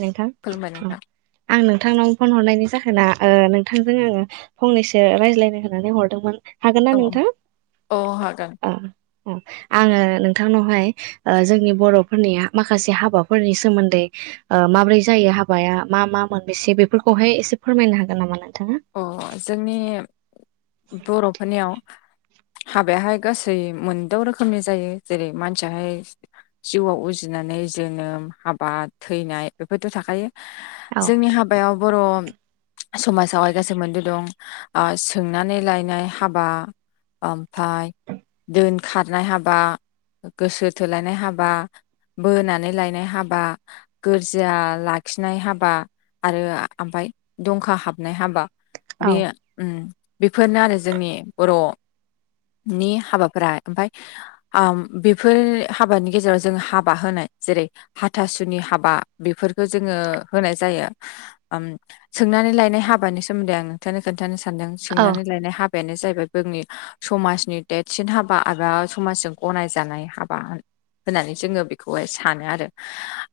नोंथां खुलुमबाय उम नोंथां आं नोंथांनाव फन हरनायनि जा होना नोंथांजों आङो फंनैसो रायज्लायनो होननानै हरदोंमोन। हागोन ना औ नोंथां? औ हागोन ओ ओ आङो नोंथांनावहाय जोंनि बर'फोरनिया माखासे हाबाफोरनि सोमोन्दै आ माब्रै जायो हाबाया मा मा मोनबेसे बेफोरखौहाय एसे फोरमायनो हागोन नामा नों? अ जोंनि बर'फोरनियाव हाबायाहाय गासै मोनद' रोखोमनि जायो जेरै मानसियाहाय जिउआव उजिनाय नानै जोनोम, हाबा, थैनाय बेफोरथ' थाखायो औ जोंनि हाबायाव बर' समाजावसाय गासै मोनद' दं सोंनानै लायनाय हाबा ओमफ्राय दोन खारनाय हाबा, गोसो थोलायनाय हाबा, बोनानै लायनाय हाबा, गोरजिया लाखिनाय हाबा आरो ओमफ्राय दंखा हाबनाय हाबा। औ बे उम बेफोरनो आरो जोंनि बर' नि हाबाफोरा। ओमफाय बेफोर हाबानि गेजेराव जों हाबा होनाय जेरै- हाथासुनि हाबा बेफोरखौ जोङो होनाय जाया ओम सों नानै लायनाय हाबानि सोमोन्दै आं नोंथांनो खोन्थानो सानदों औ सोंनानै लायनाय हाब यानो जाहैबाय जोंनि समाजनि देरसिन हाबा एबा समाजजों गनायजानाय हाबा होननानै जोङो बेखौहाय सानो आरो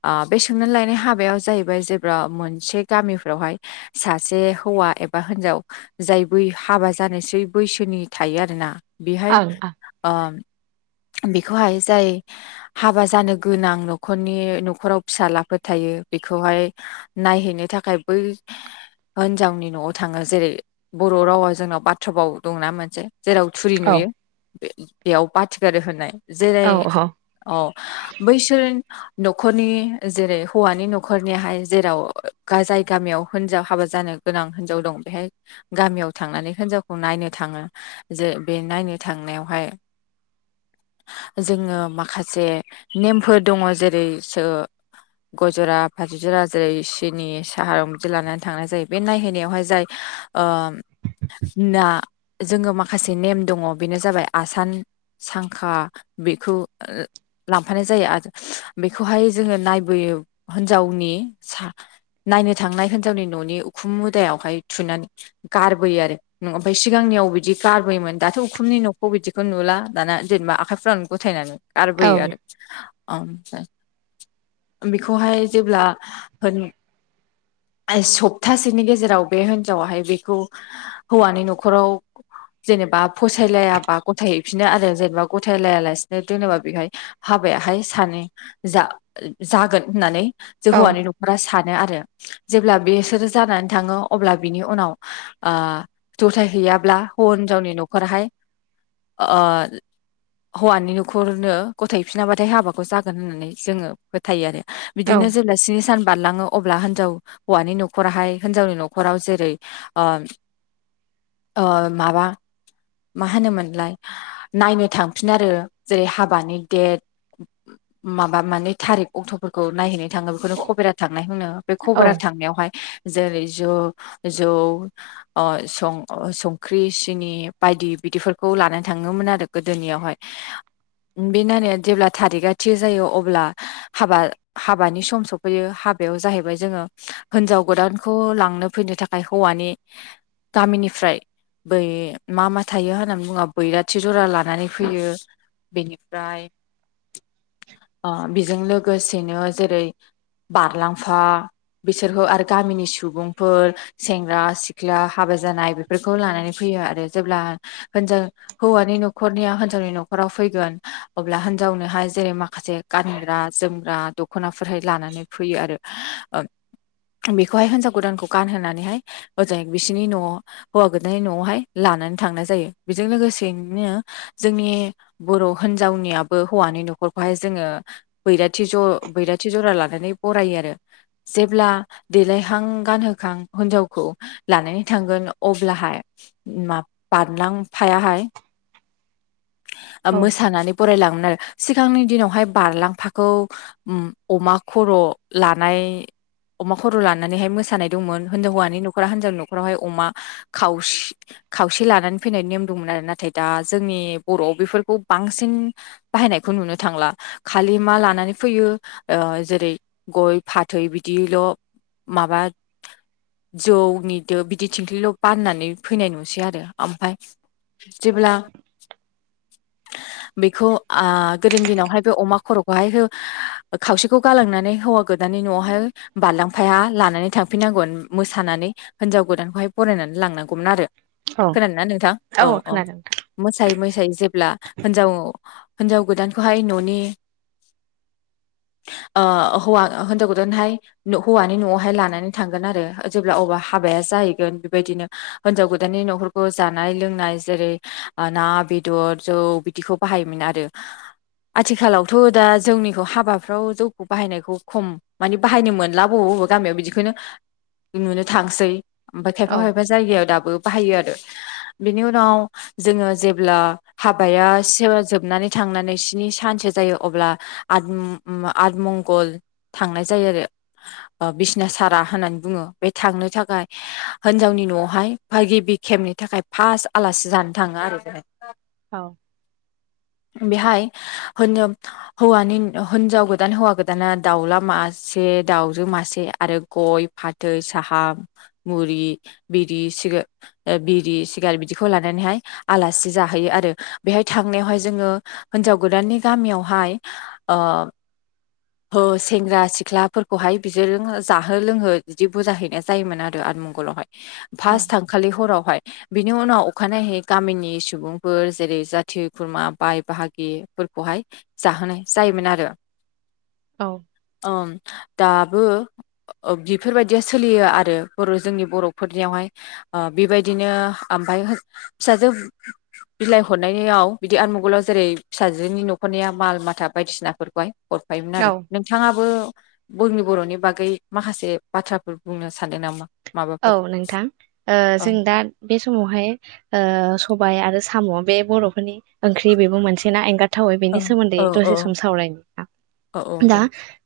ओ बे सोंनानै लायनाय हाबायाव जाहैबाय जेब्ला मोन से गामिफ्रावहाय सासे हौवा एबा हिनजाव जाय बै हाबा जानोसै बैसोनि थायो आरोना बेहाय ओं ओ बेखौहाय जाय हाबा जानो गोनां न'खरनि न'खराव फिसालाफोर थायो बेखौहाय नायहैनो नि थाखाय बै हिनजावनि न'आव थाङो जेरै बर' रावा जोंनाव बाथ्रा भाव दंना मोनसे जेराव थुरि ओं नुयो बेयाव बाथि गारो होन नाय जेरै औ औ बैसोर न'खरनि जेरै हौवानि न'खरनिहाय जेराव ओ जाय गामियाव हिनजाव हाबा जानो गोनां हिनजाव दं बेहाय गामियाव थांनानै हिनजावखौ नायनो थाङो जे बे नायनो थांनायावहाय [unintelligible] [inaudible] जोङो माखासे नेमफोर दङ जेरै - स गय जरा फाथै जरा जेरै सिनि साहा बिदि लानानै थांनाय जायो बे नायहैनायाव बेहाय जाय ना जोङो माखासे नेम दङ बेनो जाबाय आसान सांखा बेखौ लांफानाय जायो आरो बेखौहाय जोङो नायबोयो हिनजावनि नायनो थांनाय हिनजावनि न'नि उखुम मुदायाव बेहाय थुनानै गारबोयो आरो ओमफ्राय सिगांनियाव बिदि गारबोयोमोन दाथ' उखुमनि न'खौ बिदिखौ नुला दाना जेनेबा आखाइफ्रावनो गथायनानै औ गारबोयो आरो ओमफ्राय बेखौहाय जेब्ला होन आइ सप्तासेनि गेजेराव बे हिनजावाहाय बेखौ हौवानि न'खराव जेनेबा फसायलायाबा गथायहैफिनो आरो जेनेबा गथाय लाया लासिनो दोनोबा बेहाय हाबा बेहाय सानै जा जागोन होननानै जे हौवानि न'खरा सानो आरो जेब्ला बेसोरो जानानै थाङो अब्ला बिनि उनाव गथाय हैैयाब्ला हिनजावनि न'खराहाय आ [unintelligible] हौवानि न'खरनो गथायफिनाबाथाय हाबाखौ जागोन होननानै जोङो फोथायो आरो औ बिदिनो जेब्ला स्नि सान बारलाङो अब्ला हिनजाव हौवानि न'खराहाय हिनावनि न' खराव जेरै ओ माबा मा होनोमोनलाय नायनो थांफिन आरो जेरै हाबानि डेट माबा माने थारिख अक्ट'फोरखौ नायहैनो थाङो बेखौनो खबेरा थाङो [unintelligible] नाय होनो बे खबरा औ थांनायावहाय जेरै ज जौ ओ सं संख्रि सिनि बायदि बिदिफोरखौ लाना थाङोमोन आरो गोदोनिहाय बेनायनाया जेब्ला थारिगआ थि जायो अब्ला हाबा हाबानि सम सफैयो हाबायाव जाहैबाय जोंङो हिनजाव गोदानखौ लां लांनो फैनो थाखाय हौवानि गामिनिफ्राय बै मा मा थायो होननानै बुङो बैराथि जरा लानानै फैयो। बेनिफ्राय बेजों लोगोसेनो जेरै बारलांफा बिसोरखौ आरो गामिनि सुबुं फोर सेंग्रा सिख्ला हाबा जानाय बेफोरखौ लानानै फैयो आरो जेब्ला हिनजाव हौवानि न'खरनिया हिनजावनि न'खराव फैगोन अब्ला हिनजावनोहाय जेरै माखासे गानग्रा गानग्रा जोमग्रा दखनाफोर लानानै फैयो आरो बेखौहाय हिजाव गोदानखौ गानहोनानैहाय हजाय बिसिनि नवाव हौवा गोदाननि न'आवहाय लानानै थांनाय जायो बेजों लोगो सेनो जोंनि बर' हिनजावनियाबो हौवानि न'खरखौहाय जोङो बैराथि जरा लानानै बरायो आरो जेब्ला देलायहां गानहो खां हिनजावखौ लानानै थांगोन अब्लाहाय मा बारलांफायाहाय [inaudible] औ मोसानानै बरायलांनो सिगांनि दिनावहाय बारलांफाखौ अमा खर' लानाय अमा खर' लानानैहाय मोसानाय दंमोन हिन्जाव हौवानि न'खरा हिन्जावनि न'खावहाय अमा खाव-खावसे लानानै फैनायनि नेम दंमोन। आरो नाथाय दा जोंनि बर'आव बेफोरखौ बांसिन बाहायनायखौ नुनो थांला खालि मा मा लानानै फैयो ओ जेरै गय, फाथै बिदिल' माबा [inaudible] जौनिदो बिदि थिंख्लिल' बाननानै फैनाय नुसै आरो ओमफाय जेब्ला [inaudible] बेखौ आ गोदोनि दिनावहाय बे अमा खर'खौहाय हो खावसेखौ गालांनानै हौवा गोदानि न'आवहाय बारलां लानानै थां हांफिनांगौमोन मोसानानै हिनजाव गोदानखौहाय फरायनानै लांनांगौमोन आरो औ खोनादोना नोंथां औ अ खोनादों नोंथां मोसायै मोसायै जेब्ला होनजाव हिनजाव गोदानखौहाय न'नि ओ हौवा होनजाव गोदहाय हौवानि न'आवहाय लानानै थांगोन आरो जेब्ला अबा हाबाया जाहैगोन बेबायदिनो होनजाव गोदाननि न'खरखौ जानाय लोंनाय जेरै आ ना बेदर जौ बिदिखौ बाहायोमोन आरो आथिखालावथ' दा जोंनिखौ हाबाफ्राव जौखौ बाहायनायखौ खम माने बाहायनो मोनलाबाव बबा गियाव बिदिखौनो नुनो थांसै ओमफ्राय खायफा औ खायफा जायगायाव दाबो बाहायो आरो बेनि उनाव जोङो जेब्ला हाबाया [unintelligible] जोबनानै थांनानै स्नि सान सो जायो अब्ला आद आदमंगल थांनाय जायो आरो ओ बिसना सारा होननानै बुङो बे थांनो थाखाय होनजावनि न'आवहाय बा गिबि खेबनि थाखाय फार्स्ट आलासि सि जानो थाङा आरो बेहाय औ बेहाय हो [unintelligible] हौवानि होनजाव गोदान हौवा गोदाना दाउला मासे बे दाउजो मासे आरो गय फाथै साहा मुरि बिरि सिगा बिरि सिगारेत बिदि बिखौ लानानैहाय आलासि जाहैयो आरो बेहाय थांनायावहाय जोङो हिनजाव गोदाननि गामियावहा फाय ओ हो सेंग्रा सिख्लाफोरखौहाय बि जाहो लोंहो बिदि बुजा हैनाय जायोमोन आरो आतमंगलावहाय फार्स्ट थांखालि हरावहाय बिनि उनाव अखानायै गामिनि सुबुंफोर जेरै जाथि खुरमा बाय बाहागिफोरखौहाय हाय जाहोनाय जायोमोन आरो औ ओम दाबो ओ बिफोरबादिया सोलियो आरो बर' जोंनि बर'फोरनियावहाय ओ बेबायदिनो [unintelligible] बिलाइ हरनायनियाव बिदि आतमगलाव जेरै फिसाजोनि न'खरनिया माल माथा बायदिसिनाफोरखौहाय हरफायोमोन आरो औ नोंथाङाबो बोंनि बर'नि बागै माखासे बाथ्राफोर बुंनो सानदों नामा? औ माबाफोर नोंथां ओ औ जों दा बि समावहाय‌ ओ सबाय आरो साम' बे बर'फोरनि ओंख्रि बेबो मोनसेना एंगार थावै औ बेनि सोमोन्दै औ औ दसे सम सावराय ना औ औ दा दे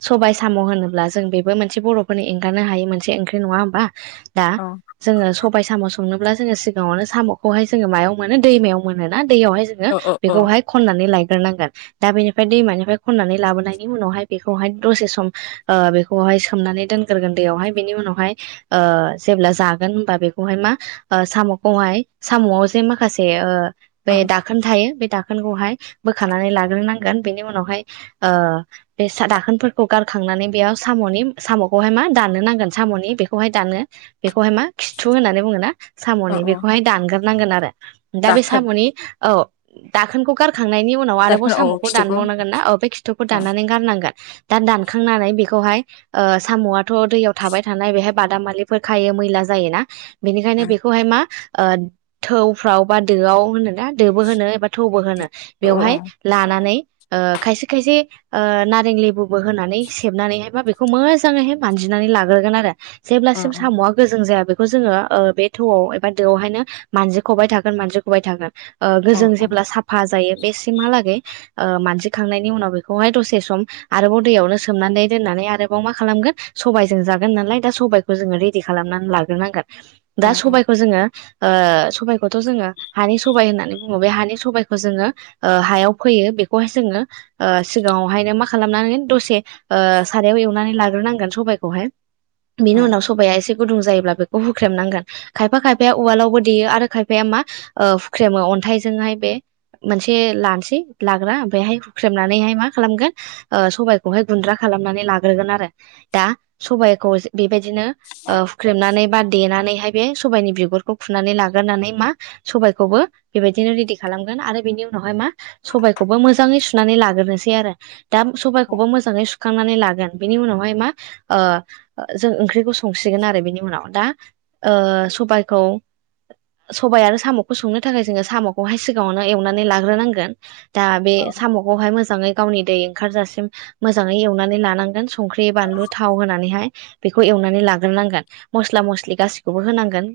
सबायाइ साम' होनोब्ला जों बेबो मोनसे बर'फोरनि एंगारनो हि मोनसे ओंख्रि नङा होमबा? दा औ जोङो सब सबाय साम' संनोब्ला जोङो सिगाङावनो साम'खौहाय जोङो मायाव मोनो दैमायाव मोन ना? दैयावहाय जोङो औ औ बेखौहाय खनानै लाय ग्रोनांगोन दा बेनि दैमफ्राय खनानै लाबोनायनि उनावहाय बेखौहाय दसे सम ओ बेखौहाय सोमनानै दोनगोरगोन दैयावहाय बेनि उनावहाय ओ जेब्ला जागोन होनबा बेखौहाय मा ओ साम'खौहाय साम'आव जे माखासे ओ बे औ दाखोन थायो बे दाखोनखौहाय बोखानानै लाग्रोनांगोन बेनि उनावहाय ओ बे सा दोनखोनफोरखौ गारग्रो खांनानै बेयाव साम'नि साम'खौहाय मा दाननो नांगोन साम'नि बेख बेखौहाय दानो बेखौहाय मा खिथु होननानै बुङो ना औ साम'नि औ बेखौहाय दानग्रोनांगोन आरो दा बे दाखोन साम'नि औ दाखोनखौ गार खांनायनि उनाव आरोबाव दाखोन औ साम'खौ खिथुखौ दानबावनांगोन ना औ बे खिथुखौ औ दाननानै गारनांगोन दा दानखांनानै बेखौहाय ओ साम'आथ' दैयाव थाबाय थानाय बेहाय बादामालिफोर खायो मैला जायोना औ बेनिखायनो बेखौहाय मा ओ थौफ्राव बा दोआव होनोना दोबो होनो एबा थौबो होनो औ औ बेवहाय लानानै ओ खायसे खायसे ओ नारें लेबुबो होनानै सेबनानैहाय बा बेखौ मोजाङैहाय मानजिनानै लाग्रोगोन आरो औ जेब्लासिम साम'आ गोजों जाया बेखौ जोङो ओ बे थौआव एबा दोआवहायनो मानजि खबाय थागोन मानजि खबाय थागोन। ओ औ गोजों औ जेब्ला साफा जायो बेसिमहालागै मानजिखांनायनि उनाव बेखौहाय दसे सम आरोबाव दैयावनो सोमनानै दोननानै आरोबाव मा खालामगोन सबबायजों जागोन नालाय दा सबायखौ जोङो रेडि खालामनानै लाग्रोनांगोन। दा औ सबायखौ जोङो ओ सबायखौथ' जोङो हानि सबायाइ होननानै बुङो बे हानि सबायाइखौ जोङो ओ हायाव फोयो। बेखौहाय जोङो सिगाङावहायनो मा खालामनानै दसे सारायाव एवनानै लाग्रोनांगोन साबायखौहाय। बिनि उनाव सबाया एसे गुदुं जायोब्ला बेखौ हुख्रेमनांगोन। खायफा खायफाया उवालावबो देयो आरो खायफाया मा हुख्रेमो। अन्थाइजोंहाय बे मोनसे लानोसै लाग्रा ओमफ्रायहाय हुख्रेमनानैहाय मा खालामगोन सबाइखौहाय गुन्द्रा खालाम नानै लाग्रोगोन आरो। दा सबायखौ बेबादिनो हुख्रेमनानै बा देनानैहाय बे सबायनि बिगुरखौ खुनानै लाग्रोनानै मा सबाइखौबो बेबायदिनो रेडि खालाम गोन आरो बिनि उनावहाय मा सबायखौबो मोजाङै सुनानै लाग्रोनोसै आरो। दा सबबायखौबो मोजां सुखांनानै लागोन बेनि उनावहाय मा ओ जों ओंख्रिखौ संसिगोन आरो बेनि उनाव। दा सबायखौ सबाय आरो साम'खौ संनो थाखाय जोङो साम'खौहाय सिगाङावनो एवनानै लाग्रोनांगोन। दा बे औ साम'खौहाय मोजाङै गावनि दै ओंखारजासिम मोजाङै एवनानै लानांगोन संख्रि बानलु थाव होनानैहाय। बेखौ एवनानै लाग्रोनांगोन मस्ला मस्लि गासिखौबो होनांगोन।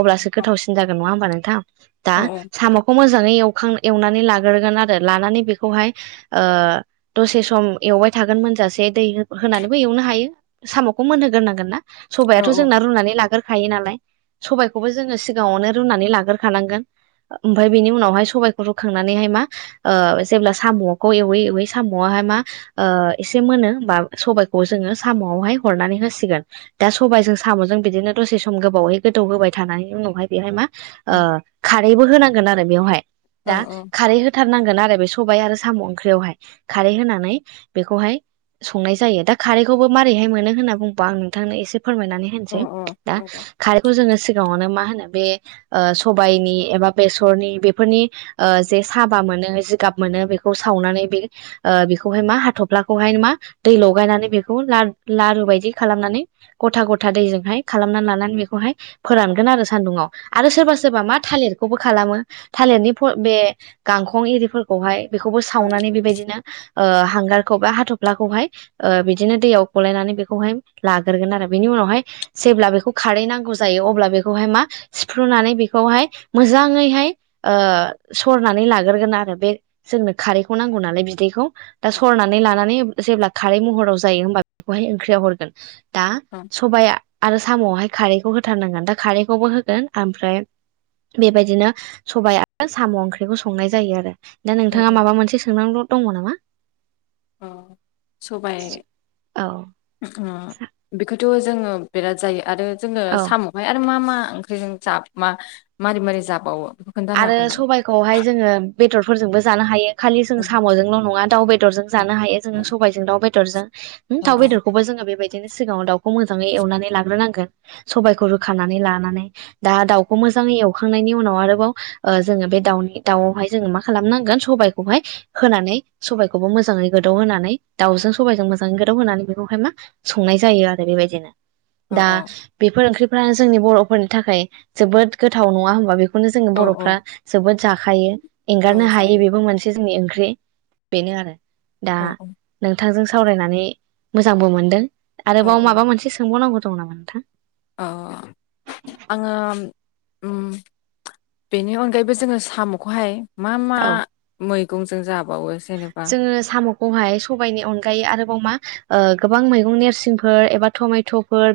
अब्लासो गोथावसिन जागोन नङा होमबा नोंथां? दा औ साम'खौ मोजाङै एव खां एवनानै लाग्रोगोन आरो लानानै बेखौहाय दसे सम एवबाय थागोन मोन जासे दै होनानैबो एवनो हायो साम'खौ मोनहोग्रोनांगोन ना सबबायाथ' जोंना रुनानै लाग्रो खायो नालाय सबायखौबो जोङो सिगाङावनो रुनानै लाग्रोखानांगोन। ओमफ्राय बेनि उनावहाय सबबायखौ रुखांनानैहाय मा ओ जेब्ला साम'खौ एवै एवै साम'आ मा एसे मोनो बा सबबायखौ जोङो साम' आवहाय हरनानै होसिगोन। दा सबायाइजों साम'जों बिदिनो दसे सम गोबावहै गोदौ होबाय थानानै उनावहाय बेहाय मा खारैबो होनांगोन आरो बेवहाय दा खारै होथारनांगोन। आरो बे सबाय आरो साम' ओंख्रियावहाय खारै होनानै बेखौहाय संनाय जायो। दा खारैखौबो मारोरैहाय मोनो होनना बुंबा आं नोंथांनो एसे फोरमायनानै होनोसै दा खारैखौ जोङो सिगाङावनो मा होनो बे सबायाइनि एबा बेसरनि बेफोरनि जे साबा मोनो जिगाब मोनो बे -बेखौ सावनानै बेखौहाय मा हाथफ्लाखौहाय मा दै लगायनानै बेखौ लारु बायदि खालामनानै गथा गथा दैजोंहाय खालामनानै लानानै बेखौहाय फोरानगोन आरो सान्दुङाव। आरो सोरबा सोरबा मा थालिरखौबो खालामो थालिरनि बे गांखं एरिफोरखौहाय बेखौबो सावनानै बेबायदिनो ओ हांगारखौ बा हाथफखौहाय ओ बिदिनो दै गलायनानै बेखौहाय लाग्रोगोन आरो बेनि उनावहाय जेब्ला बेखौ खारै नांगौ जायो अब्ला बेखौहाय मा सिफ्रु नानै बेखौहाय मोजाङैहाय ओ सरनानै लाग्रोगोन आरो। बे जोंनो खारैखौ नांगौ नालाय बिदैखौ। दा सरनानै लानानै जेब्ला खारै महराव जायो होमबा बेखौहाय ओंख्रियाव हरगोन। दा सबाया आरो साम'आवहाय खारैखौ होथारनांगोन। दा खारैखौबो होगोन ओमफ्राय बेबायदिनो सबाइ आरो साम' ओंख्रिखौ संनाय जायो आरो। दा औ नोंथाङा माबा मोनसे सोंनांगौ' दङ नामा? सबाय औ बेखौ थ' जोङो बेराद जायो आरो जोङो औ साम'खौहाय आरो मा मा ओंख्रिजों जबावो आरो मारै मारै जाबावो? बेखौ खोन्थानो आरो हागोन नामा? सबायाइखौहाय जोङो बेदरफोरजोंबो जानो हायो। खालि जों औ साम'जोंल' नङा दाउ बेदरजों जानो हायो जोङो सबायजों दाउ बेदरजों। औ थाव बेदरखौबो जोङो बेबायदि बिदिनो सिगाङाव दाउखौ मोजाङै एवनानै लाग्रोनांगोन सबबायखौ रोखानानै लानानै दा दाउखौ मोजा मोजाङै एवखांनायनि उनाव आरोबाव जोङो बे दाउनि दाउावहाय जोङो मा खालामनांगोन सबाइखौहाय होनानै सबाइखौबो मोजां मोजै गोदौ होनानै दाउजों सबबायजों मोजाङै गोदौ होनानै बेखौहाय मा संनाय जायो आरो बेबायदिनो औ दा बेफोर ओंख्रिफ्रानो जोंनि बर'फोरनि थाखाय जोबोद गोथाव नङा होनबा बेखौ ज औ बर'फ्रा औ जोबोद जाखायो एंगारनो औ हायो जायो बेबो मोनसे जोंनि ओं ओंख्रि बेनो आरो दा औ औ नोंथांजों सावरायनानै मोजांबो मोनदों औ आरोबाव औ माबा मोनसे सोंबावनांगौ दं नामा नोंथां अ आङो बेनि अनगायैबो जोङो साम'खौहाय मा मा औ मैगंजों जाबो जोङो साम'खौहाय सबायाइनि अनगायै आरोबाव मा गोबां मैगं नेरसिंफोर एबा मेट'फोर बे